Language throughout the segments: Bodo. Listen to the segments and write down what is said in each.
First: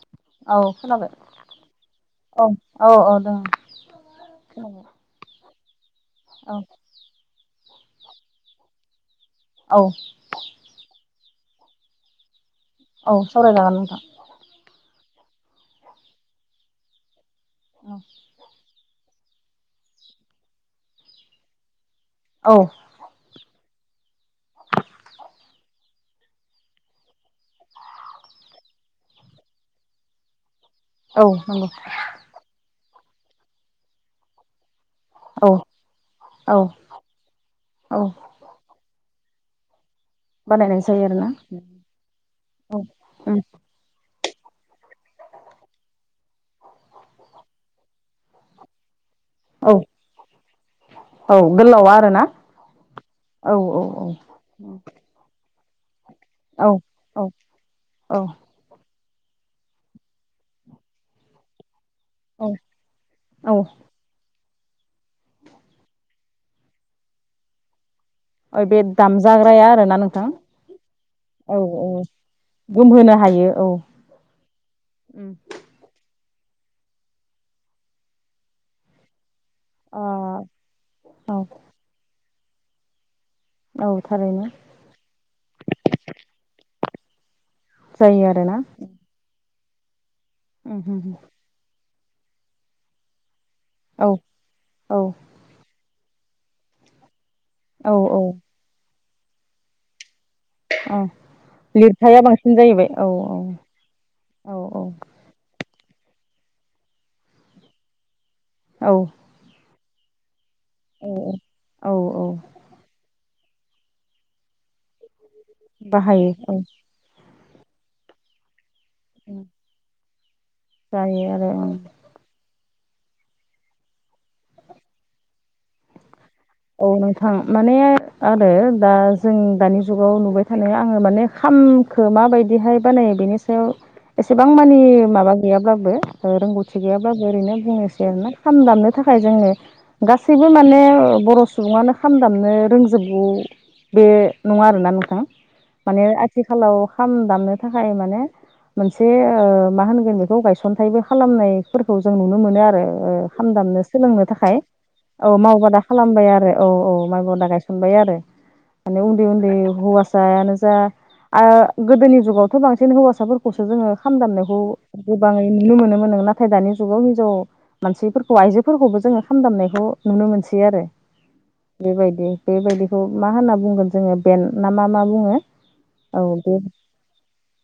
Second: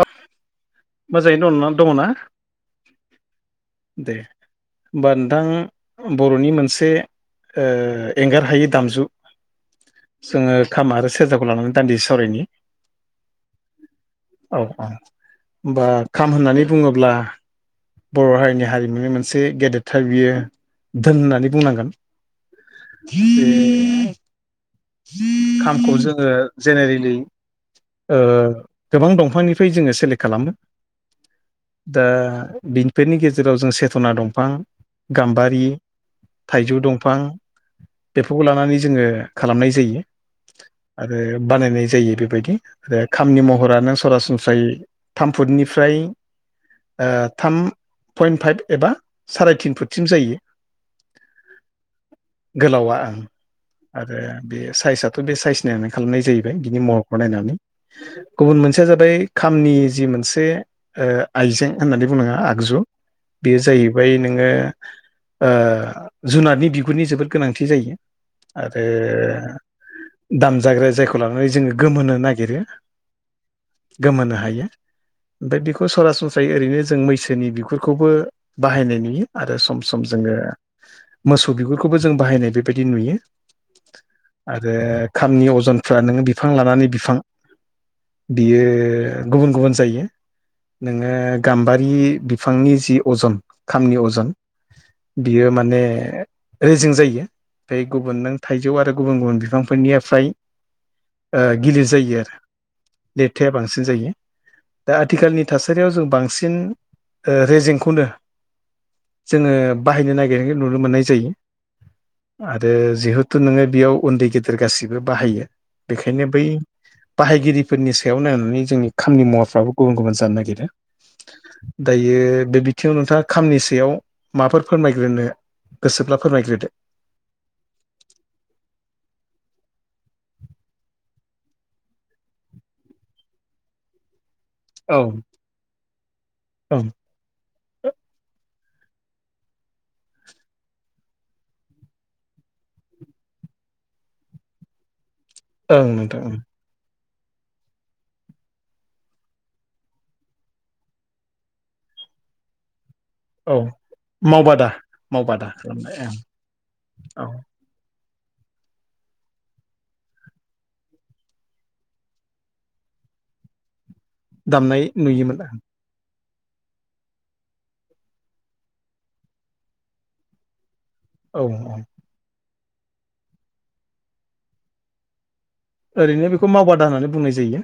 औ औ खोनाबाय मोजाङैनो दङना? औ औ औ दों दे खोनाबाय होमबा नोंथां। बर'नि औ मोनसे एंगार हायै दामजु औ जोङो खाम आरो सेरजाखौ लानानै दान्दि सावरायनि। औ सावरायजागोन नोंथां। औ- औ होनबा खाम होननानै बुङोब्ला बर' हारिनि- हारि मोनसे गेदेरथार बियो धोन होननानै बुंनांगोन। औ बे खामखौ जोङो जेनेरेलि ओ गोबां दंफांनिफ्राय जोङो सेलेक्ट खालामो। औ नंगौ दा बिनिफोरनि गेजेराव जों सेथना दंफां औ गाम्बारि, औ थाइजौ दंफां, औ बेफोरखौ लानानै जोङो खालामनाय जायो। बानायनाय जायो आरो आरोना बानायनाय जायो बेबायदि औ आरो उम खामनि महरानो सरा सनस्रा गाय थाम फुटनिफ्राय थाम पइन्ट फाइभ एबा साराय तिन औ फुटसिम जायो औ गोलावा आरोना गोलावा ओं औ औ औ आरो बे साइजआथ' बे साइसनियानो खालामनाय जाहैबाय औ बिनि महरखौ नायनानै औ गुबुन मोनसेया जाबाय खामनि जि मोनसे आइजें होननानै बुनाङा आगजु ओ बेयो जाहैबाय नोङो जुनारनि बिगुरनि जोबोद गोनांथि जायो। बे आरो दामजाग्राया आरोना नोंथां दामजाग्रााया जायखौ लानानै जोङो गोमोनो नागिरो। बे औ गोमोनो हायो उम ओमफाय बेखौ सरास स्रायै जों ओरैनो जों मैसोनि बिगुरखौबो बाहायनाय नुयो। आरो सम सम ओ जोङो औ मोसौ बिगुरखौबो जों बाहायनाय बेबायदि नुयो। औ थारैनो आरो खामनि अजनफ्रा नोङो बिफां लानानै बिफां जायो आरोना बियो गुबुन गुबुन जायो उम नोङो उम गाम्बारि बिफांनि जि अजन खामनि औ अजन औ बियो माने रेजिं जायो। औ गुबुन औ नों थाइजौ आरो गुबुन गुबुन बिफांफोरनिफ्राय औ गिलिर जायो लिरथाया आरो बांसिन जाहैबाय औ औ लिरथाया बांसिन जायो। औ औ दा आथिखालनि थासारि थासारियाव जों बांसिन रेजेंखौनो औ जोङो बाहायनो नागिरो। नुनो मोननाय जायो औ औ आरो जिहेथु नोङो बेयाव उन्दै गेदेर गासिबो बाहायो बेखायनो बाहायो बै औ बाहायगिरि फोरनि सायाव नायनानै जोंनि खामानि मुवाफ्राबो गुबुन गुबुन जानो नागिरदों जायो आरो ओं दायो बे थिं नोंथाङा खामनि सयाव माफोर फोरमायग्रोनो गोसोब्ला फोरमायग्रोदो? औ नोंथां माने आरो दा जों दानि जुगाव नुबाय थानाय आङो माने खामखो माबायदि बिदिहाय बानायो बेनि सायाव एसेबां मानि औ माबा गैयाब्लाबो रोंगौथि ओं गैयाब्लाबो ओरैनो बुंनोसै आरोना? खाम दामनो थाखाय जोङो गासै गासैबो माने बर' सुबुङानो खाम दामनो रोंजोबगौ बे नङा आरोना नोंथां ओं माने नोंथां ओं आथिखालाव खाम दामनो थाखाय माने मोनसे मा होनगोन बेखौ गायसनथायाइबो खालामनायफोरखौ जों नुनो मोनो आरो हाम औ दामनो सोलोंनो थाखाय मावबादा औ मावबादा खालामनाय ओं खालामबाय आरो औ औ माइबादा गायसनबाय बाय आरो माने उन्दै उन्दै हौवायानो जा आरो गोदोनि जुगावथ' बांसिन हौवासाफोरखौसो जोङो खाम दामनायखौ दामनाय नुयोमोन गोबाङै नुनो मोनोमोन नोंना नाथाय दानि जुगाव हिनजाव मानसिफोरखौ आइजोफोरखौबो जोङो खाम दामनायखौ नुनो मोनसै आरो। औ औ बेबायदि बेबायदिखौ मा होनना बुंगोन जोङो बेन ना मा मा बुङो? औ ओरैनो बेखौ बे मावबादा होननानै बुंनाय जायो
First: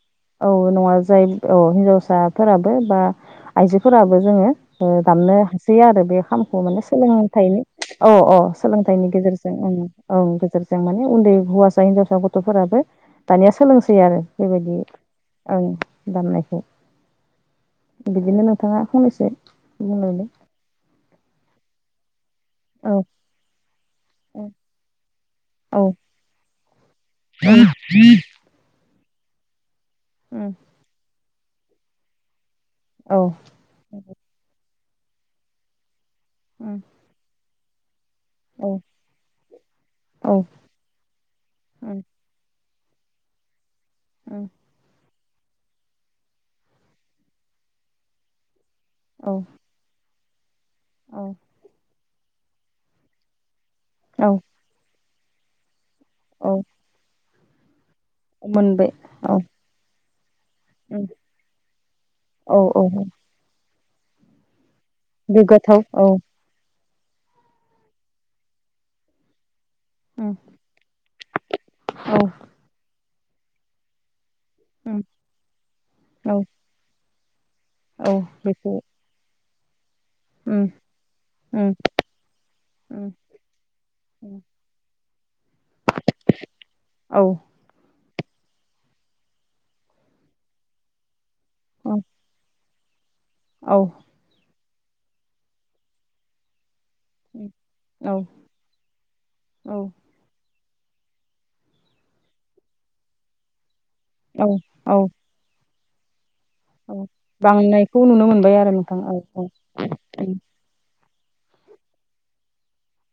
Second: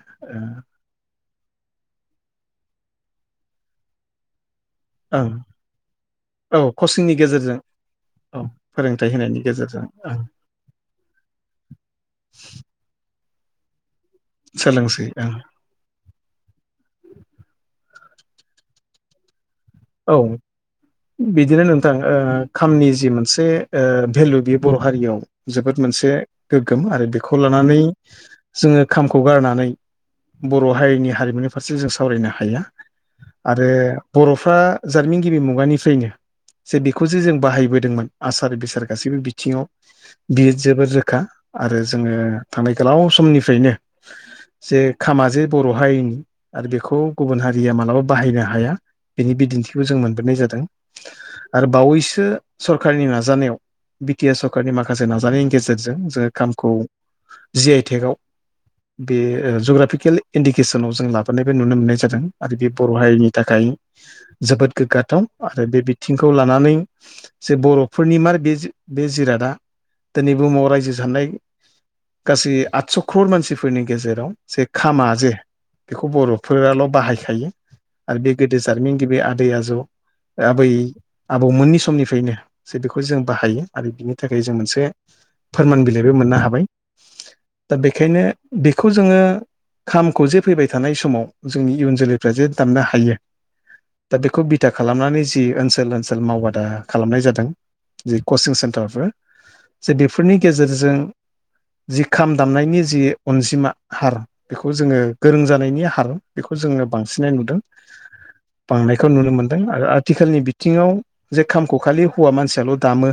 औ नङा जाय औ हिनजावसाफोराबो बा आइजोफोराबो जोङो ओं दामनो हासैयो आरो बे औ खामखौ माने कचिंनि लोंथाइ गेजेरजों औ औ फोरोंथाइ सोलोंथाइनि होनायनि गेजेरजों ओं औ गेजेरजों माने उन्दै हौवासा हजाव साथब गथफोराबो दानिया सोलोंसै आरो बेबायदि सोलोंसै ओं आं दाननायखौ। बिदिनो नोंथाङा फंनैसो औ बुंलांदो बिदिनो नोंथां खामनि औ जि मोनसे भेलु औ बेयो बर' हारियाव जोबोद औ मोनसे गोगोम आरो बेखौ लानानै जोङो खामखौ गारनानै बर' हारिनि हारिमुनि फारसे जों सावरायनो हाया। आरो बर'फ्रा जारिमिन गिबि मुगानिफ्रायनो जे उम बेखौ जे जों बाहायो लुबैदोंमोन आसार औ बेसार गासैबो बिथिंङाव उम औ बियो जोबोद रोखा आरो उम जोंङो थांनाय गोलाव समनिफ्रायनो औ खामाजे बर' हारिनि आरो बेखौ गुबुन हारिया मालाबा बाहायनो हाया। औ बिनि बिदिन्थिखौ जों मोनबोनाय जादों औ आरो बावैसो सरखारनि नाजानायाव बि टि औ आर सरखारनि माखासे नाजानायनि गेजेरजों जोंङो औ खामखौ जे थेगाव। मोनबाय बे औ जुग्राफिकेल इन्डिकेसनाव जों उम लाबोनायबो नुनो मोननाय जादों आरो औ बे औ बर' हारिनि थाखाय जोबोद गोग्गाथाव आरो बे गोग्गाथाव औ बिथिंखौ लानानै जे बर'फोरनिमार बे जि बे जिरादा। दिनै उम बुहुमाव रायजो जानाय औ गासै आदस' क्रर मानसिफोरनि गेजेराव जे उम खामा जे बेखौ औ बर'फोराल' बाहायखायो औ। बेखौ जारिमिन गिबि आदैया उम आबै उम आबौमोननि समनिफ्रायनो जे बेखौ उम जों बाहायो आरो बिनि उम थाखाय जों मोनसे फोरमान बिलाइबो मोननो हाबाय। औ। दा बेखायनो बेखौ जोंङो खामखौ जे फैबाय थानाय समाव जोंनि इयुन उम जोलैफ्रा जे दामनो हायो औ दा बेखौ बिथा खालामनानै जि ओनसोल ओनसोल मावबादा खालामनाय जादों उम औ जे कचिं सेन्टारफोर औ जे बेफोरनि गेजेरजों जि खाम दामनायनि जि अनजिमा हार बेखौ औ जोंङो औ गोरों जानायनि हार बेखौ जोंङो औ बांसिनै नुदों। बांनायखौ नुनो मोनबाय आरो नोंथां बांनायखौ औ नुनो औ मोनदों आरो उम आथिखालनि बिथिंङाव जे खामखौ खालि हौवा मानसियाल' दामो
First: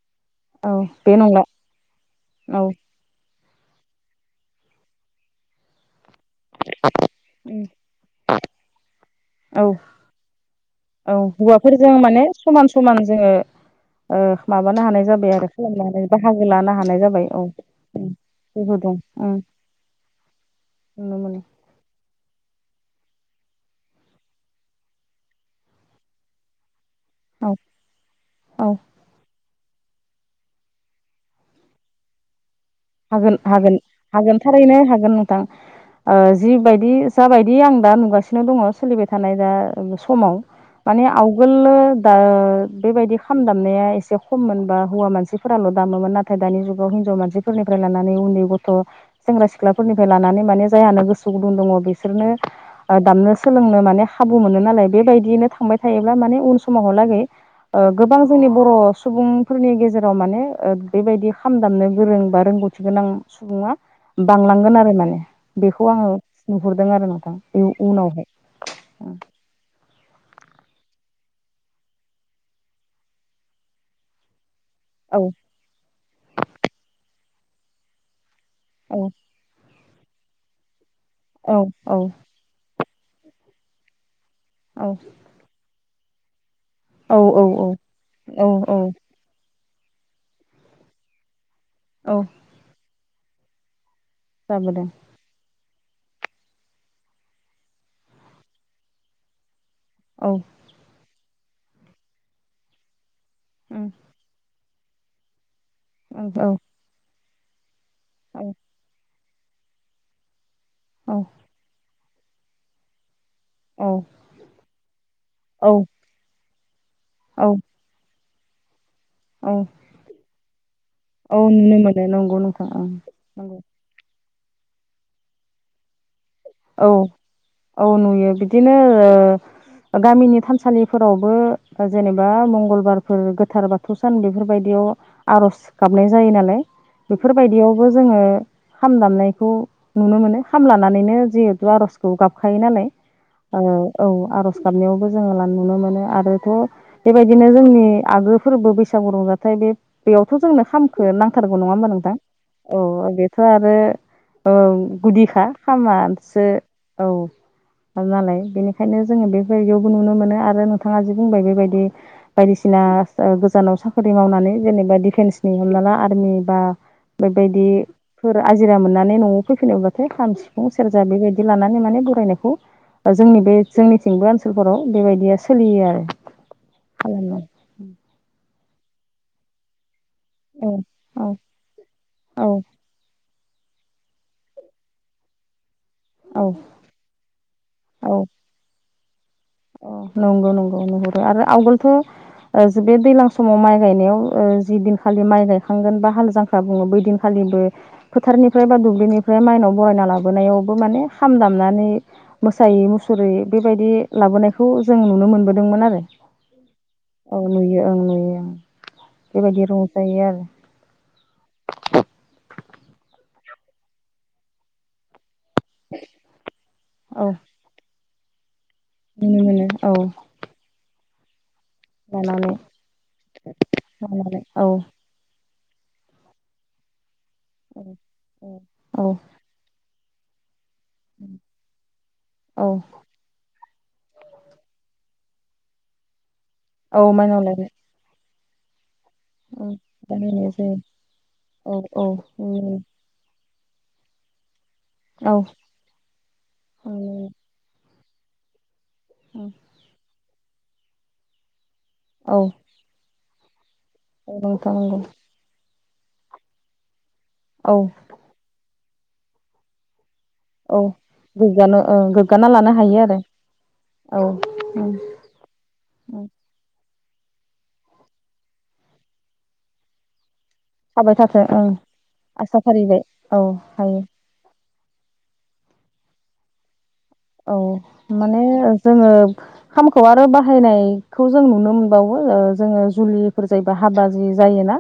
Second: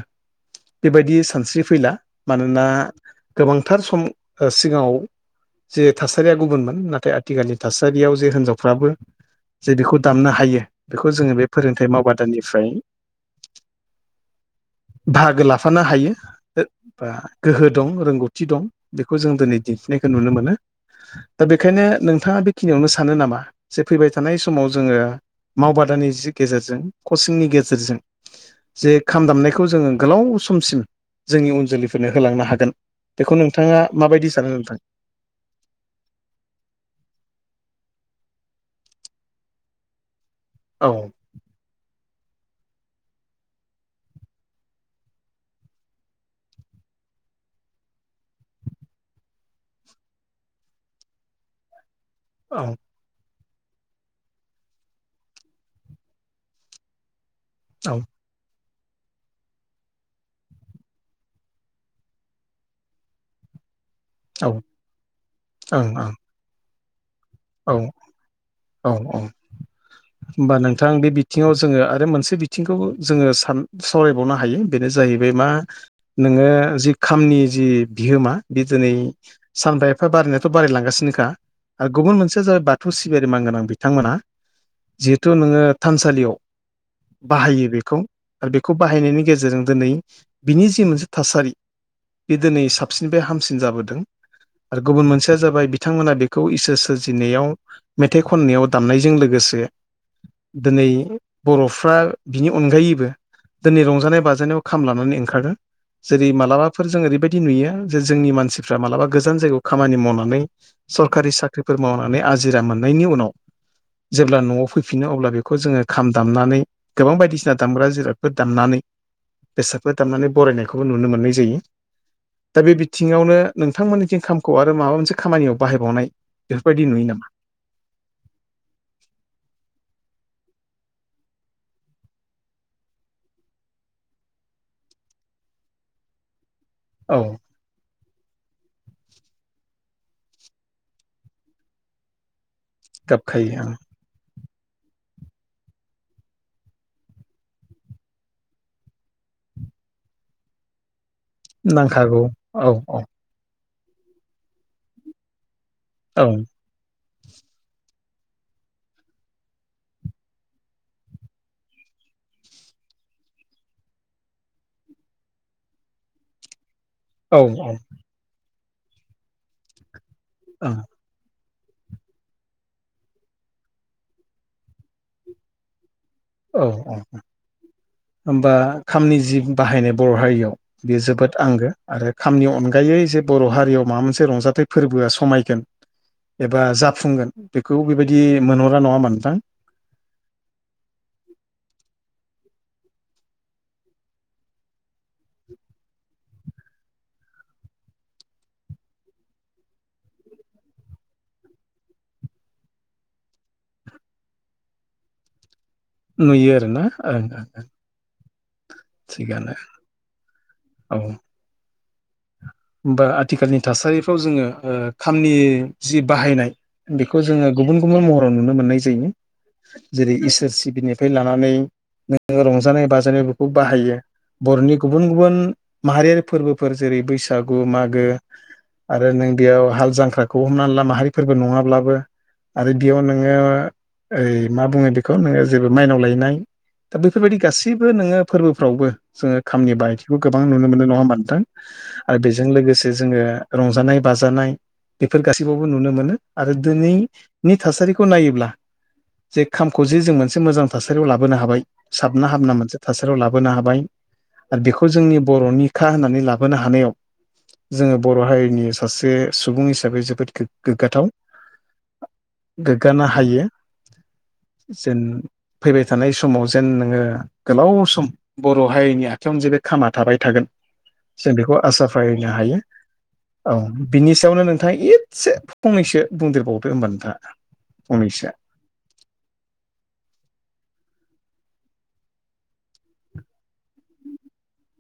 औ बेबायदि बे नंला सानस्रि फैला औ मानोना गोबांथार सम ओं सिगांङाव जे थासारिया गुबुनमोन नाथाय आथिखालनि उम थासारियाव जे हिनजावफ्राबो औ जे बेखौ दामनो हायो। बेखौ औ जोंङो बे फोरोंथाइ हौवाफोरजों माने समान मावबादानिफ्राय समान जोङो ओ माबानो हानाय जाबाय बाहागो आरो लाफानो खालामनो हानाय हायो बाहागो लानो हानाय बा जाबाय औ गोहो दं उम रोंगौथि दं। गोहो बेखौ उम जों दिनै दिन्थिनायखौ नुनो मोनो नुनो मोनो दा बेखायनो नोंथांङा बे खिनियावनो सानो नामा जे फैबाय थानाय समाव जोंङो मावबादानि जि गेजेरजों कचिंनि औ गेजेरजों औ जे खाम दामनाय खौ जोंङो गोलाव समसिम जोंनि उन जोलैफोरनो होलांनो हागोन? बेखौ हागोन हागोन नोंथाङा माबायदि हागोन सानो नोंथां थारैनो हागोन नोंथां। ओं जिबायदि जाबायदि आं दा नुगासिनो नो दं सोलिबाय थानाय दा समाव औ माने आवगोल दा बेबायदि खाम दामनाया एसे खममोनबा हौवा मानसिफोराल' दामोमोन नाथाय दानि जुगाव हिनजाव मानसि फोरनिफ्राय लानानै उन्दै गथ' सेंग्रा सिख्लाफोरनिफ्राय लानानै माने जायहानो गोसो गुदुं दंङ बे बिसोरनो औ ओं दामनो सोलोंनो माने खाबु मोनो नालाय बेबायदियैनो थांबाय थायोब्ला माने उन समावहालागै ओं औ गोबां जोंनि बर' सुबुंफोरनि गेजेराव माने ओं बेबायदि खाम दामनो गोरों बा रोंगौथि गोनां सुबुंङा औ बांलांगोन आरो माने ओं बेखौ ओं आंङो नुहुरदों आरो ना। औ औ औ होमबा नोंथां बे बिथिंङाव जोंङो आरो मोनसे बिथिंखौ जोंङो सान सावरायबावनो हायो। बेनो औ जाहैबाय मा नोंङो जि खामनि जि बिहोमा बि दिनै औ सानफा एफा बारायनायाथ' बारायलांगासिनोखा औ आरो गुबुन मोनसे बाथौ सिबियारि मानगोनां बिथांमोना औ जिहेथु नोंङो थानसालियाव औ औ बाहायो बेखौ आरो बेखौ औ औ बाहायनायनि गेजेरजों दिनै बिनि जि मोनसे थासारि औ बे दिनै साबसिननिफ्राय हामसिन जाबोदों। आरो जाबोदों गुबुन मोनसेया जाबाय बिथांमोना बेखौ इसोर सिबिनायाव मेथाइ खननायाव दामनायजों लोगोसे औ दिनै बर'फ्रा बिनि अनगायैबो दिनै उम रंजानाय बाजानायाव खाम लानानै ओंखारदों। उम जेरै औ मालाबाफोर जों ओरैबायदि नुयो जे जोंनि औ मानसिफ्रा मालाबा गोजान जायगायाव खामानि मावनानै औ सरखारि साख्रिफोर मावनानै आजिरा मोननायनि उनाव औ जेब्ला न'आव फैफिनो अब्ला बेखौ औ जोङो खाम दामनानै गोबां औ बायदिसिना दामग्रा जिराद फोर दामनानै औ बेसादफोर दामनानै बरायनायखौबो नुनो औ मोननाय जायो। नुनो मोनो नंगौ दा नोंथां बे ओं बिथिङावनो नंगौ नोंथांमोननि थिं खामखौ आरो माबा मोनसे खामानियाव बाहायबावनाय। बेफोरबायदि औ नुयो नामा? औ नुयो बिदिनो गामिनि। थानसालिफोरावबो जेनेबा मंगलबारफोर गोथार बाथौ सान बेफोरबायदियाव आरज। ज गाबनाय जायो नालाय। औ बेफोरबायदियावबो जोंङो खाम दामनायखौ नुनो मोनो खाम लानानैनो। जिहेथु आरजखौ गाबखायो नालाय औ गाबखायो ओं आरज। आरज गाबनायावबो जोंङो नुनो मोनो आरोथ बेबायदिनो जोंनि आगु फोरबो बैसागु रंजाथाइ। बे बेयावथ जोंनो खामखौ नांथारगौ नङा होमबा नोंथां औ बेथ आरो। गुदिखा खामा। औ। औ। नालाय बेनिखायनो जोंङो बेबायदियावबो नुनो मोनो आरो नोंथाङा जि बुंबाय बेबायदि बायदिसिना। गोजानाव साख्रि मावनानै जेनेबा डिफेन्सनि हमना ला आर्मि बा। औ बेबायदिफोर आजिरा मोननानै नआव फैफिनोब्लाथाय खाम सिफुं। ओं सेरजा बेबायदि लानानै माने बरायनायखौ। जोंनि बे जोंनिथिंबो ओनसोलफोराव बेबायदिया सोलियो आरो। औ औ खालामो होमबा खामनि जि बाहायनाय। बर हारियाव औ बेयो जोबोद आंगो आरो खामनि औ अनगायै जे। बर हारियाव माबा मोनसे रंजाथाइ फोरबोआ समायगोन। औ एबा जाफुंगोन बेखौ बेबायदि मोनहरा नङा होनबा नोंथां। अ नंगौ नंगौ नुहुरो आरो आवगोलथ। बे दैज्लां समाव माइ गायनायाव जि दिनखालि माइ गायखांगोन बा हाल जां। बुङो बै दिनखालिबो फोथारनिफ्राय बा दुब्लिनिफ्राय माइनाव बरायना लाबोनायावबो माने खाम। नानै मोसायै मुसुरै बेबायदि लाबोनायखौ जों नुनो मोनबोदों। मोन आरो नुयो आरोना ओं औ ओं नुयो ओं नुयो। थिगानो बेबायदि रंजायो आरो। औ आथिखालनि थासारिफ्राव जोंङो खामनि। जि बाहायनाय बेखौ आरो औ जोंङो गुबुन गुबुन महराव नुनो मोननाय जायो। नुनो मोनो औ जायो जेरै इसोर सिबिनिफ्राय लानानै। नोंङो लानानै रंजानाय बाजानाय बेखौ बाहायो लानानै औ बरनि गुबुन गुबुन। माहारियारि फोरबोफोर जेरै बैसागु मागो औ आरो नों बेयाव हालजांख्रा। खौ हमनानै ला माहारिफोरबो नङाब्लाबो औ आरो बेयाव नोंङो। ओइ मा बुङो बेखौ नोंङो जेबो माइनाव लायनाय दा औ बेफोरबायदि माइनाव लायनाय गासैबो नोंङो। फोरबोफ्रावबो जोंङो औ खामनि बायथिखौ गोबां बानायनाय नुनो जायो मोनो नङा मोनदों। औ औ आरो बेजों लोगोसे जोंङो रंजानाय बाजानाय। बेफोर औ गासैबावबो नुनो मोनो आरो दिनैनि थासारिखौ नायोब्ला। जे खामखौ जे जों मोनसे मोजां थासारियाव लाबोनो हाबाय साबना औ हामना मोनसे थासारियाव लाबोनो हाबाय। औ आरो नोंथां बेखौ नंगौ जोंनि बरनिखा होननानै लाबोनो हानायाव औ जोंङो बर हारिनि। सासे सुबुं हिसाबै जोबोद। औ गोग्गाथाव गोग्गानो ओ गोग्गाना लानो गोग्गानो आरो हायो। औ उम जेन फैबाय थानाय उम समाव जेन नोंङो। गोलाव सम बर' हारिनि आखायावनो जे बे खामा थाबाय थागोन। थाबाय थाथों ओं। बुंनो आसा हायो फारिबाय औ हायो बिनि सायावनो नोंथांआ ईथसे फंनैसो बुंदेरबावदो होनबानो औ माने जोंङो खामखौ आरो बाहायनाय खौ जों नुनो मोनबावो ओ जोंङो जुलि जायबा हाबा जायोना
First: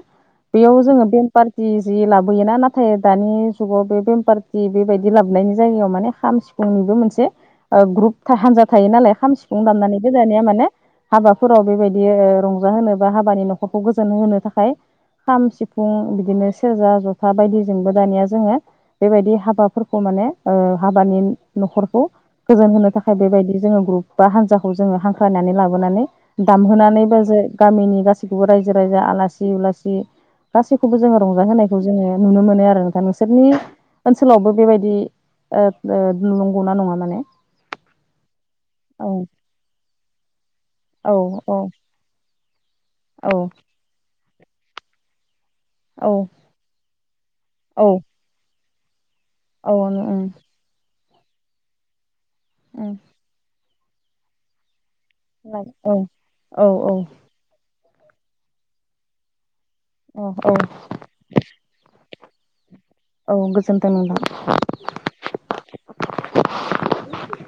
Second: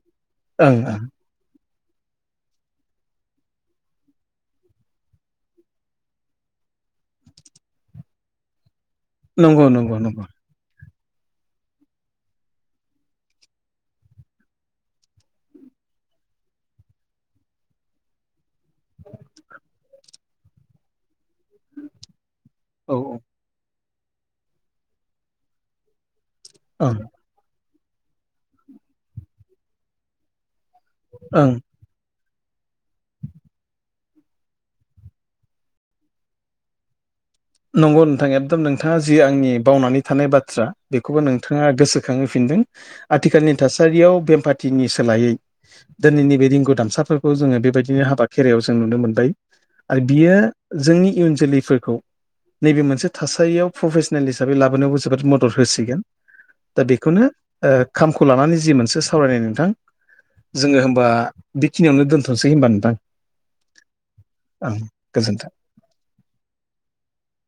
ओं बेयाव ओं जोंङो बेमपार जि जि लाबोयोना नाथाय दानि जुगाव बे बेमपारटि बेबायदि लाबोनायनि जायगायाव माने खाम सिफुं सिफुंनिबो मोनसे ओ ग्रुपथा हान्जा थायो नालाय खाम सिफुं नंगौ नंगौ दामनानैबो नंगौ दानिया माने हाबाफोराव बेबायदि रंजाहोनो बा हाबानि न'खरखौ गोजोन होनो थाखाय खाम सिफुं बिदिनो सेरजा ज'था बायदिजोंबो दानिया जोङो बेबायदि हाबाफोरखौ माने ओ हाबानि न'खरखौ गोजोन होनो औ थाखाय बेबायदि जोङो ग्रुप बा हान्जाखौ जोङो हांख्रायनानै लाबोनानै ओं दामहोनानैबो जो गामिनि गासैखौबो रायजो- राजा आलासि उलासि गासैखौबो जोङो ओं रंजाहोनायखौ जोङो नुनो मोनो आरो नोंथां नोंसोरनि ओनसोलावबो बेबायदि ओद ओद नंगौ ना नङा माने नंगौ नोंथां एखदम नोंथाङा औ जि आंनि बावनानै थानाय बाथ्रा औ बेखौबो औ नोंथाङा गोसोखां होफिनदों औ आथिखालनि थासारियाव बे पार्टिनि सोलायै औ दोनैनि बे रिंगु दामसाफोरखौ जोङो बेबायदिनो हाबा खेरयाव जों नुनो मोनबाय। औ ओं आरो ओं बियो जोंनि इयुन जोलैफोरखौ नैबे औ मोनसे थासारियाव प्रफेसनेल हिसाबै लाबोनायावबो जोबोद मदद होसिगोन औ दा बेखौनो ओ खामखौ लानानै जि मोनसे सावरायनाय नोंथां औ औ जोङो होमबा बेखिनियावनो दोनथ' सेै होनबा नोंथां। औ गोजोनथों ओं गोजोन्थों। नोंथां।